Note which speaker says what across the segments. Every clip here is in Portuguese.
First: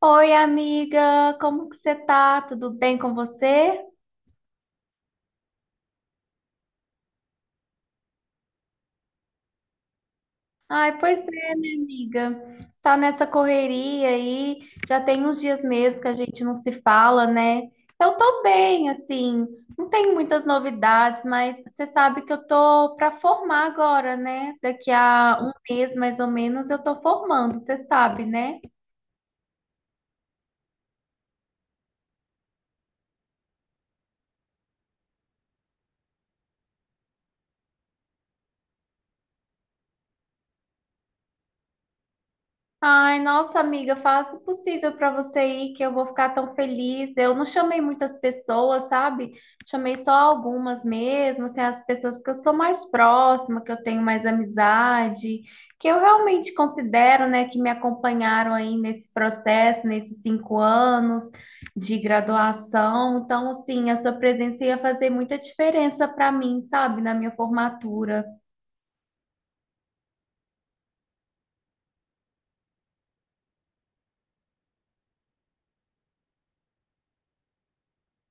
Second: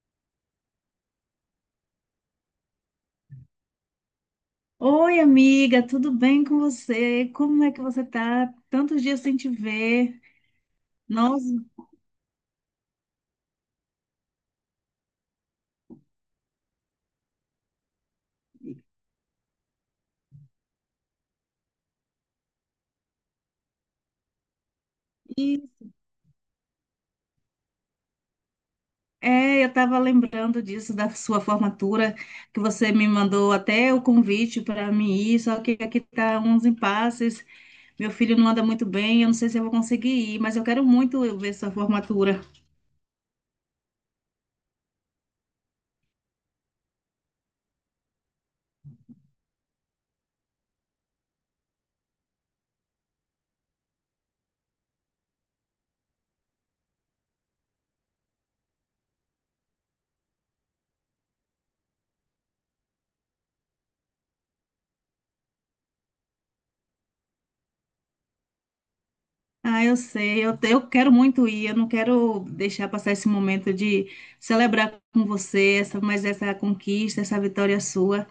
Speaker 1: Oi, amiga, como que você tá? Tudo bem com você?
Speaker 2: Oi, amiga, tudo bem com você? Como é que você tá? Tantos dias sem te ver.
Speaker 1: Ai, pois
Speaker 2: Nossa,
Speaker 1: é, minha amiga. Tá nessa correria aí, já tem uns dias mesmo que a gente não se fala, né? Eu tô bem, assim, não tenho muitas novidades, mas você sabe que eu tô pra formar agora, né? Daqui a um
Speaker 2: e
Speaker 1: mês, mais ou menos, eu tô formando, você sabe, né?
Speaker 2: é, eu tava lembrando disso da sua formatura, que você me mandou até o convite para mim ir, só que aqui tá uns impasses. Meu filho não anda muito bem, eu não sei se eu vou conseguir ir, mas eu quero muito eu ver sua formatura.
Speaker 1: Ai, nossa amiga, faça o possível para você ir, que eu vou ficar tão feliz. Eu não chamei muitas pessoas, sabe? Chamei só algumas mesmo, assim, as pessoas que eu sou mais próxima, que eu tenho mais amizade, que eu realmente considero, né, que me acompanharam aí nesse processo, nesses 5 anos de graduação. Então, assim, a sua presença ia fazer muita diferença para mim, sabe? Na minha formatura.
Speaker 2: Ah, eu sei, eu quero muito ir, eu não quero deixar passar esse momento de celebrar com você essa, mais essa conquista, essa vitória sua.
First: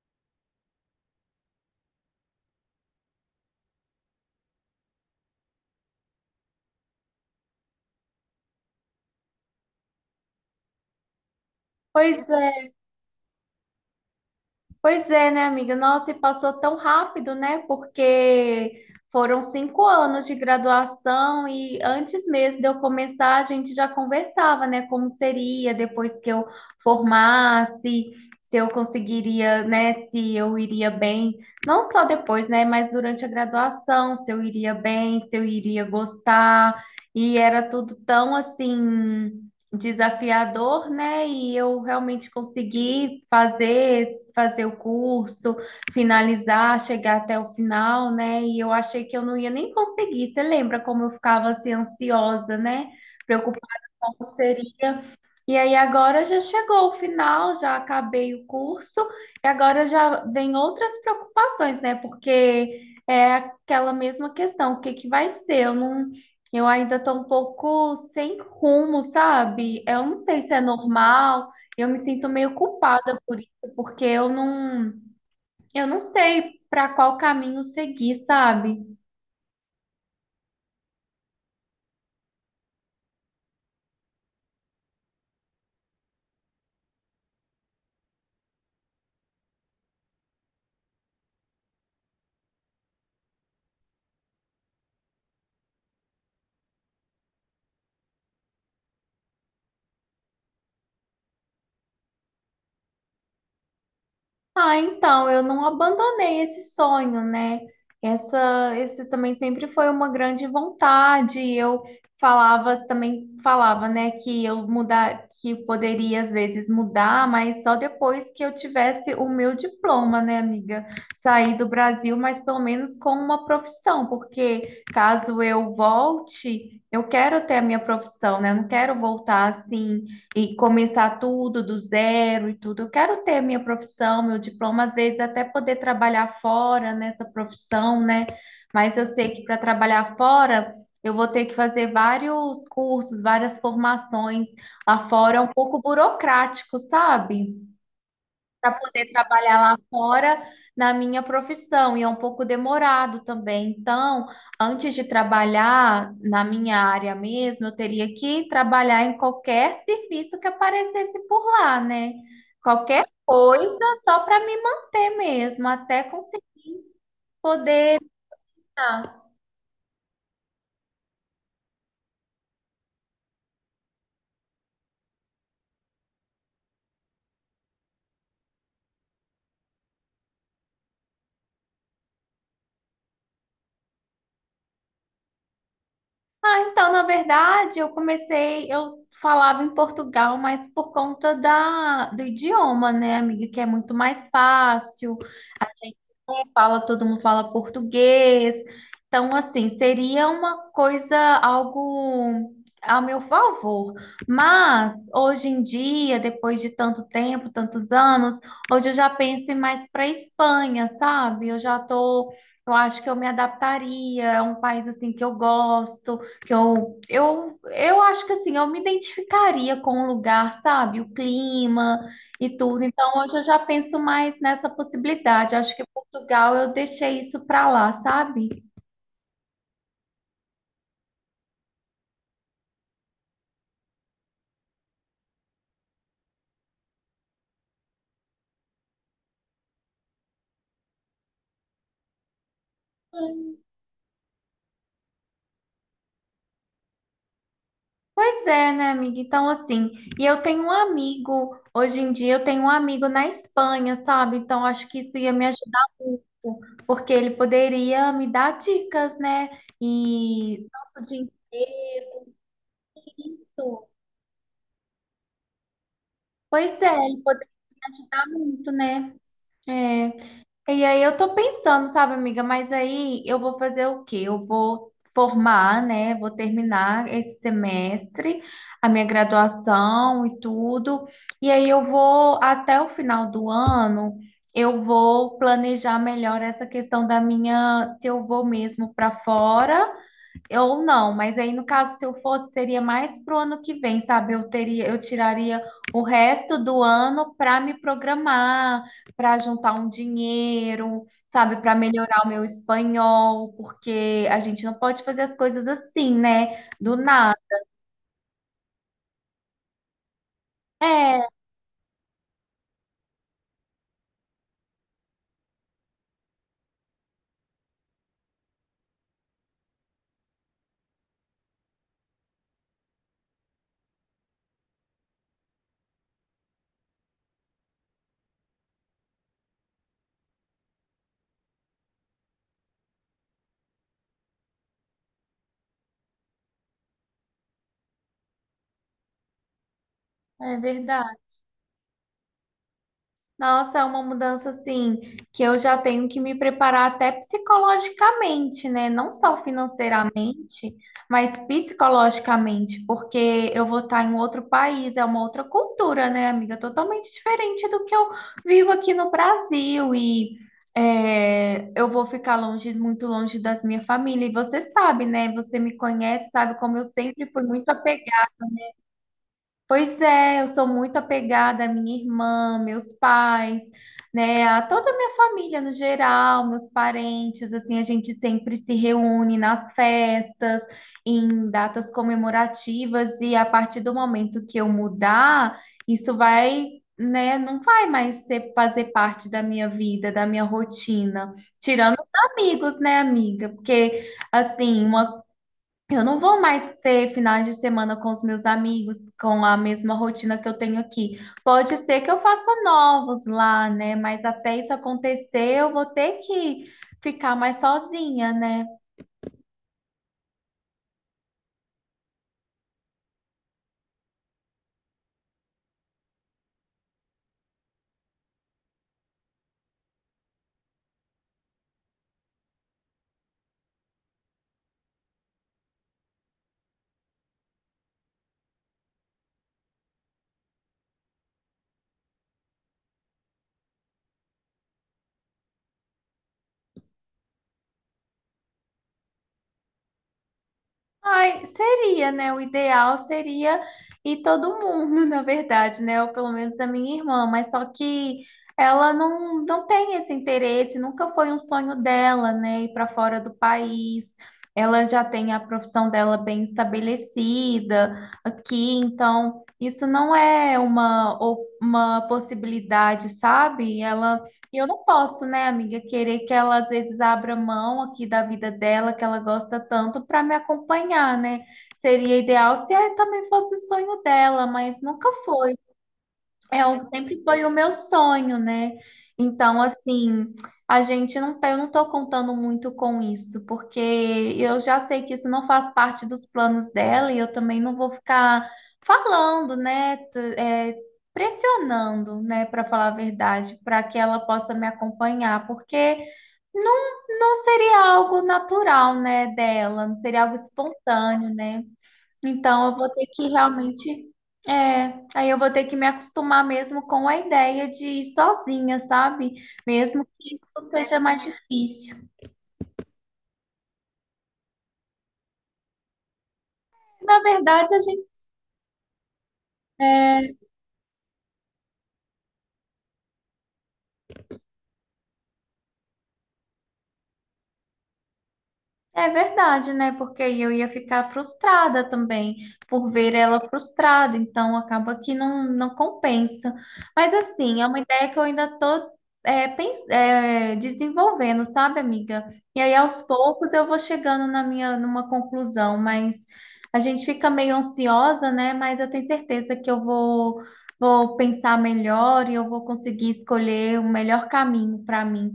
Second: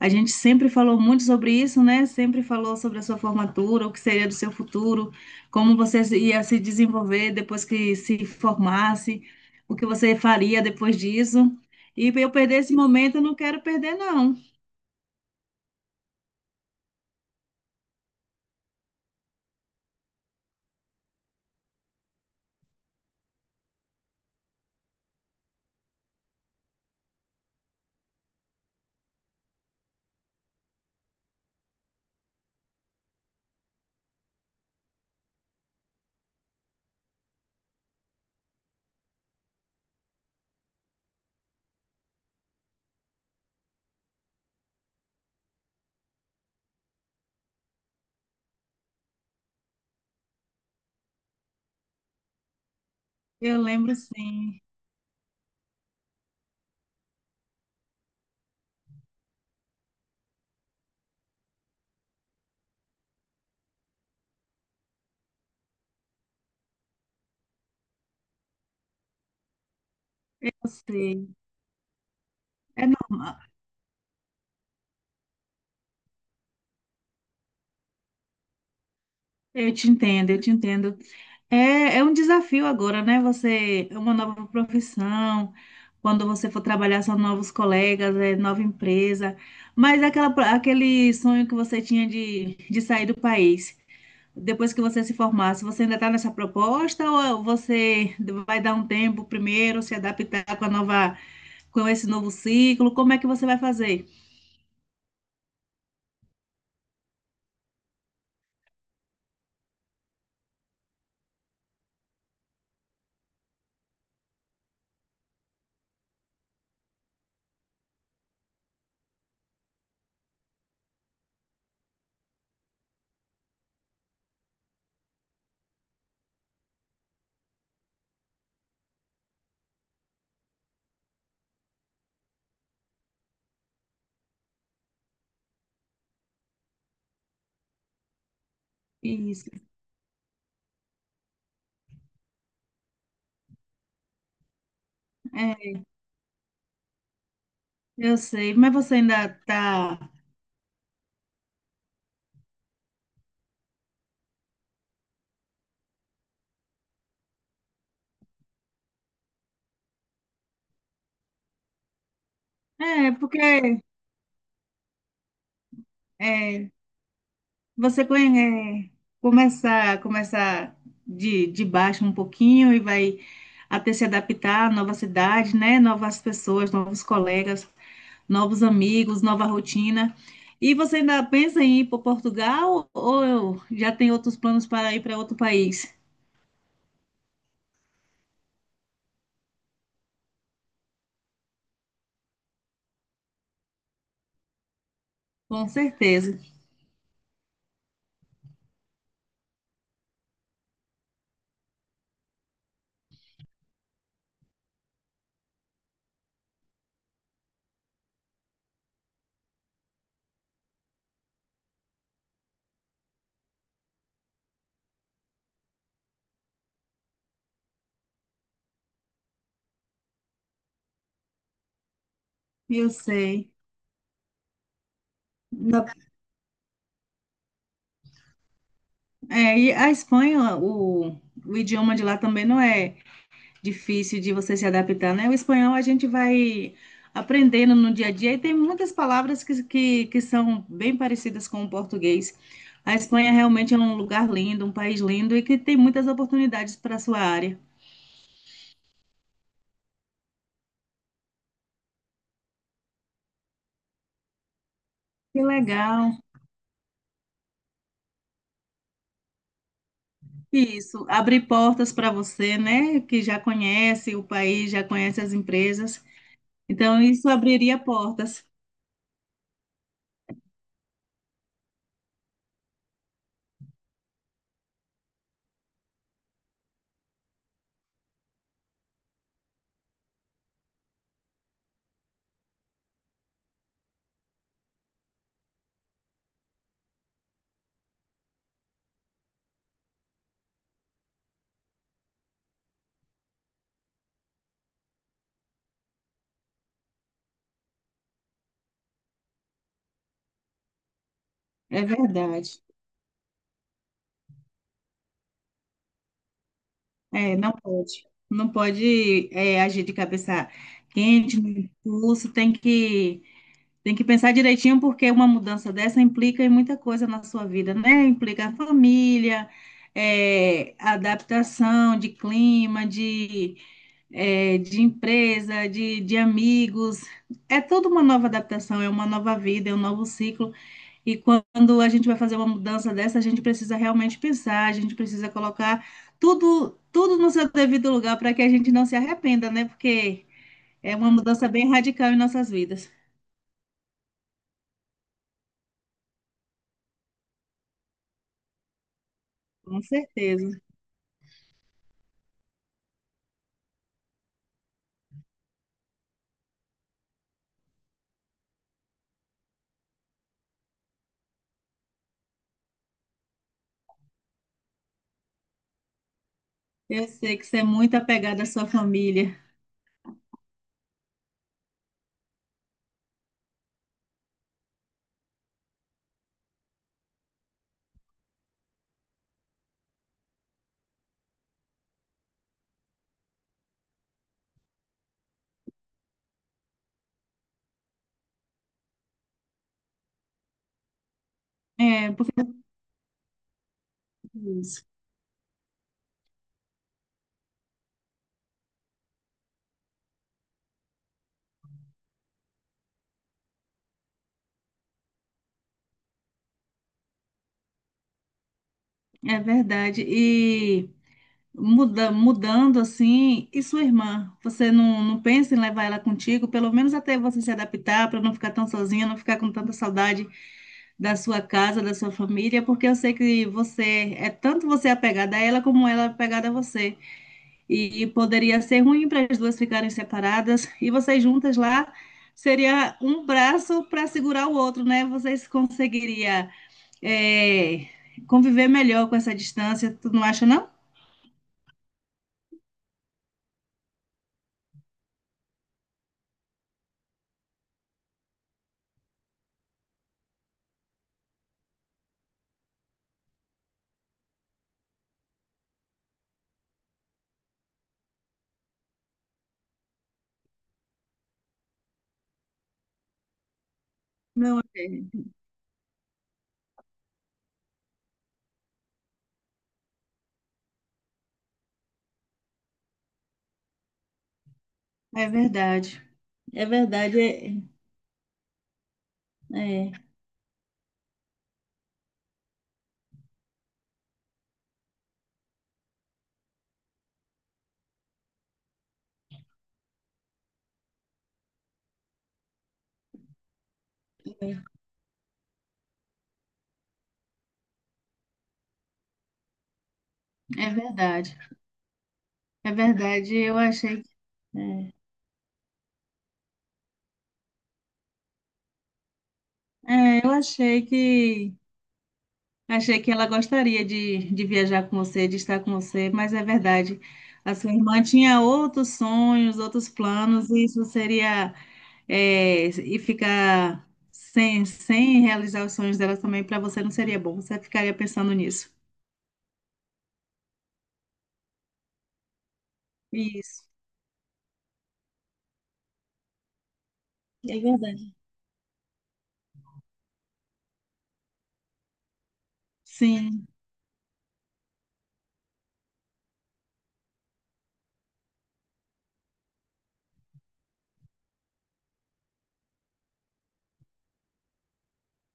Speaker 2: A gente sempre falou muito sobre isso, né? Sempre falou sobre a sua formatura, o que seria do seu futuro, como você se- ia se desenvolver depois que se formasse, o que você faria depois disso. E pra
Speaker 1: Pois
Speaker 2: eu perder
Speaker 1: é,
Speaker 2: esse momento, eu não quero perder, não.
Speaker 1: Pois é, né, amiga? Nossa, e passou tão rápido, né? Porque foram 5 anos de graduação e antes mesmo de eu começar, a gente já conversava, né? Como seria depois que eu formasse, se eu conseguiria, né? Se eu iria bem, não só depois, né? Mas durante a graduação, se eu iria bem, se eu iria gostar. E era tudo tão assim desafiador, né? E eu realmente consegui fazer o curso, finalizar, chegar até o final, né? E eu achei que eu não ia nem conseguir. Você lembra como eu ficava assim ansiosa, né? Preocupada
Speaker 2: Eu lembro,
Speaker 1: com como
Speaker 2: sim,
Speaker 1: seria. E aí agora já chegou o final, já acabei o curso, e agora já vem outras preocupações, né? Porque é aquela mesma questão, o que que vai ser? Eu não, eu ainda estou um pouco sem rumo, sabe? Eu não sei
Speaker 2: eu
Speaker 1: se é
Speaker 2: sei.
Speaker 1: normal, eu me sinto meio
Speaker 2: É
Speaker 1: culpada
Speaker 2: normal.
Speaker 1: por isso, porque eu não sei para qual caminho seguir, sabe?
Speaker 2: Eu te entendo, eu te entendo. É é um desafio agora, né? Você é uma nova profissão, quando você for trabalhar são novos colegas, é nova empresa, mas é aquela, aquele sonho que você tinha de sair do país, depois que você se formasse, você ainda está nessa proposta ou você vai dar um tempo primeiro, se adaptar com a nova, com esse novo ciclo? Como é que você vai fazer?
Speaker 1: Ah, então, eu não abandonei esse sonho, né? Esse também sempre foi uma grande vontade. Eu falava também, né, que eu mudar, que poderia às vezes mudar, mas só depois que eu tivesse o meu diploma, né, amiga? Sair do Brasil, mas pelo menos com uma profissão, porque caso eu volte, eu quero ter a minha profissão, né? Eu não quero voltar assim e começar tudo do zero e tudo. Eu quero ter minha profissão, meu diploma, às vezes até poder trabalhar fora nessa profissão, né? Mas eu sei que
Speaker 2: Isso,
Speaker 1: para trabalhar fora, eu vou ter que fazer vários cursos, várias formações. Lá fora é um
Speaker 2: é,
Speaker 1: pouco burocrático, sabe?
Speaker 2: eu sei,
Speaker 1: Para
Speaker 2: mas você
Speaker 1: poder
Speaker 2: ainda
Speaker 1: trabalhar lá
Speaker 2: está.
Speaker 1: fora na minha profissão, e é um pouco demorado também. Então, antes de trabalhar na minha área mesmo, eu teria que trabalhar em qualquer serviço que aparecesse por lá, né? Qualquer
Speaker 2: É,
Speaker 1: coisa
Speaker 2: porque
Speaker 1: só para me manter mesmo, até conseguir
Speaker 2: é.
Speaker 1: poder.
Speaker 2: É, começa de baixo um pouquinho e vai até se adaptar à nova cidade, né? Novas pessoas, novos colegas, novos amigos, nova rotina. E você ainda pensa em ir para Portugal ou já tem outros planos para ir para outro país?
Speaker 1: Ah, então, na verdade, eu falava em Portugal, mas por conta do idioma, né, amiga, que é muito mais fácil. A
Speaker 2: Com
Speaker 1: gente
Speaker 2: certeza,
Speaker 1: né, fala, todo mundo fala português. Então, assim, seria uma coisa, algo a meu favor. Mas, hoje em dia, depois de tanto tempo, tantos anos, hoje eu já penso em mais para Espanha, sabe? Eu acho que eu me adaptaria, é um país, assim, que eu gosto que eu acho que assim, eu me identificaria com o lugar, sabe? O clima e tudo.
Speaker 2: eu
Speaker 1: Então, hoje eu
Speaker 2: sei.
Speaker 1: já penso mais nessa possibilidade. Acho que
Speaker 2: Na,
Speaker 1: Portugal eu deixei isso para lá, sabe?
Speaker 2: é, e a Espanha, o idioma de lá também não é difícil de você se adaptar, né? O espanhol a gente vai aprendendo no dia a dia e tem muitas palavras que são bem parecidas com o português. A Espanha realmente é um lugar lindo, um país lindo e que tem muitas oportunidades para a sua área.
Speaker 1: Pois é, né, amiga? Então, assim, e eu tenho um amigo, hoje em dia eu tenho um amigo na Espanha, sabe? Então, acho que isso ia
Speaker 2: Que
Speaker 1: me ajudar
Speaker 2: legal.
Speaker 1: muito, porque ele poderia me dar dicas, né? E
Speaker 2: Isso,
Speaker 1: tanto de
Speaker 2: abrir portas para
Speaker 1: emprego,
Speaker 2: você, né? Que já
Speaker 1: isso.
Speaker 2: conhece o país, já conhece as empresas.
Speaker 1: Pois é,
Speaker 2: Então,
Speaker 1: ele
Speaker 2: isso
Speaker 1: poderia
Speaker 2: abriria
Speaker 1: ajudar
Speaker 2: portas.
Speaker 1: muito, né? É. E aí eu tô pensando, sabe, amiga, mas aí eu vou fazer o quê? Eu vou formar, né? Vou terminar esse semestre, a minha graduação e tudo. E aí eu vou, até o final do ano, eu vou planejar melhor essa questão da minha, se eu vou mesmo para fora. Ou não, mas aí no caso, se eu fosse, seria mais pro ano que vem, sabe? Eu teria, eu tiraria o resto do ano para me programar, para juntar um dinheiro, sabe? Para
Speaker 2: É
Speaker 1: melhorar o meu
Speaker 2: verdade.
Speaker 1: espanhol, porque a gente não pode fazer as coisas assim, né? Do
Speaker 2: É,
Speaker 1: nada.
Speaker 2: não pode. Não pode, é, agir de cabeça
Speaker 1: É,
Speaker 2: quente, no impulso, tem que pensar direitinho, porque uma mudança dessa implica em muita coisa na sua vida, né? Implica a família, é, adaptação de clima, de, é, de empresa, de amigos. É toda uma nova adaptação, é uma nova vida, é um novo ciclo. E quando a gente vai fazer uma mudança dessa, a gente precisa realmente pensar, a gente precisa colocar tudo no seu devido lugar para que a gente não se arrependa, né? Porque
Speaker 1: é,
Speaker 2: é uma
Speaker 1: verdade.
Speaker 2: mudança bem radical em nossas vidas.
Speaker 1: Nossa, é uma mudança assim que eu já tenho que me preparar até psicologicamente, né? Não só
Speaker 2: Com certeza.
Speaker 1: financeiramente, mas psicologicamente, porque eu vou estar em outro país, é uma outra cultura, né, amiga? Totalmente diferente do que eu vivo aqui no Brasil e é, eu vou ficar longe, muito longe das minha família. E você sabe, né? Você me conhece, sabe como eu
Speaker 2: Eu
Speaker 1: sempre
Speaker 2: sei
Speaker 1: fui
Speaker 2: que você é
Speaker 1: muito.
Speaker 2: muito apegada à sua família.
Speaker 1: Pois é, eu sou muito apegada à minha irmã, meus pais, né, a toda a minha família no geral, meus parentes, assim, a gente sempre se reúne nas festas, em datas comemorativas, e a partir do momento que eu mudar, isso vai, né, não vai mais ser, fazer parte da minha vida, da minha rotina, tirando os
Speaker 2: É, porque
Speaker 1: amigos, né, amiga? Porque, assim, uma eu não vou mais ter finais de semana com os meus amigos, com a mesma rotina que eu tenho aqui. Pode ser que eu faça novos lá, né? Mas até isso acontecer, eu vou ter que ficar mais sozinha, né?
Speaker 2: é verdade. E mudando assim, e sua irmã? Você não pensa em levar ela contigo, pelo menos até você se adaptar, para não ficar tão sozinha, não ficar com tanta saudade da sua casa, da sua família, porque eu sei que você é tanto você apegada a ela como ela é apegada a você. E poderia ser ruim para as duas ficarem separadas, e vocês juntas lá seria um braço para segurar o outro, né? Vocês conseguiria, é, conviver melhor com essa distância, tu não acha, não?
Speaker 1: Ai, seria, né? O ideal seria ir todo mundo, na verdade, né? Ou pelo menos a minha irmã, mas só que ela não, não tem esse interesse, nunca foi um sonho dela, né? Ir para fora do país. Ela já tem a profissão dela bem estabelecida aqui, então isso não é uma possibilidade, sabe? Ela E
Speaker 2: Não,
Speaker 1: eu não
Speaker 2: é
Speaker 1: posso, né, amiga, querer que ela às vezes abra mão aqui da vida dela, que ela gosta tanto, para me acompanhar, né? Seria ideal se também fosse o sonho dela, mas nunca
Speaker 2: é
Speaker 1: foi.
Speaker 2: verdade. É
Speaker 1: É,
Speaker 2: verdade,
Speaker 1: sempre foi o
Speaker 2: é,
Speaker 1: meu sonho, né? Então,
Speaker 2: é,
Speaker 1: assim, a gente não tá, eu não tô contando muito com isso, porque eu já sei que isso não faz parte dos planos dela e eu também não vou ficar falando, né? Pressionando, né, para falar a verdade, para que ela possa me acompanhar, porque não, não seria algo natural, né, dela, não seria algo
Speaker 2: é
Speaker 1: espontâneo,
Speaker 2: verdade.
Speaker 1: né? Então,
Speaker 2: É
Speaker 1: eu vou ter que
Speaker 2: verdade, eu achei que.
Speaker 1: realmente. É,
Speaker 2: É,
Speaker 1: aí eu vou ter que me acostumar mesmo com a ideia de ir sozinha, sabe? Mesmo
Speaker 2: é, eu
Speaker 1: que isso
Speaker 2: achei
Speaker 1: seja mais
Speaker 2: que.
Speaker 1: difícil.
Speaker 2: Achei que ela gostaria de viajar com você, de estar com você, mas é verdade.
Speaker 1: Na
Speaker 2: A sua
Speaker 1: verdade, a
Speaker 2: irmã
Speaker 1: gente.
Speaker 2: tinha outros sonhos, outros
Speaker 1: É,
Speaker 2: planos, e isso seria, é, e ficar sem, sem realizar os sonhos dela também para você não seria bom. Você ficaria pensando nisso.
Speaker 1: É, verdade, né? Porque aí eu ia ficar frustrada também por ver ela
Speaker 2: Isso.
Speaker 1: frustrada, então acaba que não, não compensa. Mas
Speaker 2: É
Speaker 1: assim, é uma ideia
Speaker 2: verdade.
Speaker 1: que eu ainda tô desenvolvendo, sabe, amiga? E aí aos
Speaker 2: Sim,
Speaker 1: poucos eu vou chegando na minha numa conclusão, mas a gente fica meio ansiosa, né? Mas eu tenho certeza que eu vou pensar melhor e eu vou conseguir escolher o melhor caminho para mim.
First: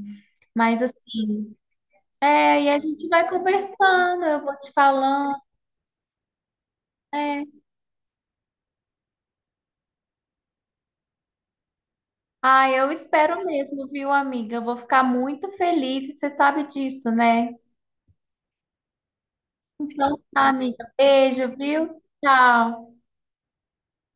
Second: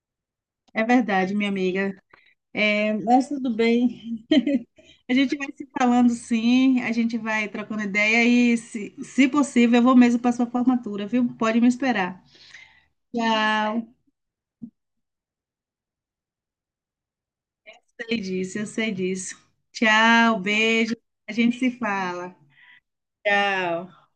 Speaker 1: Mas
Speaker 2: é verdade, minha
Speaker 1: assim,
Speaker 2: amiga.
Speaker 1: é, e a
Speaker 2: É,
Speaker 1: gente vai
Speaker 2: mas tudo bem.
Speaker 1: conversando, eu vou te
Speaker 2: A gente
Speaker 1: falando.
Speaker 2: vai se falando, sim, a gente
Speaker 1: É.
Speaker 2: vai trocando ideia e, se possível, eu vou mesmo para sua formatura, viu? Pode me esperar.
Speaker 1: Ah, eu espero
Speaker 2: Tchau.
Speaker 1: mesmo, viu, amiga? Eu vou ficar muito feliz, e você sabe disso, né?
Speaker 2: Sei disso, eu sei disso.
Speaker 1: Então
Speaker 2: Tchau,
Speaker 1: tá, amiga.
Speaker 2: beijo. A
Speaker 1: Beijo,
Speaker 2: gente se
Speaker 1: viu?
Speaker 2: fala.
Speaker 1: Tchau.
Speaker 2: Tchau.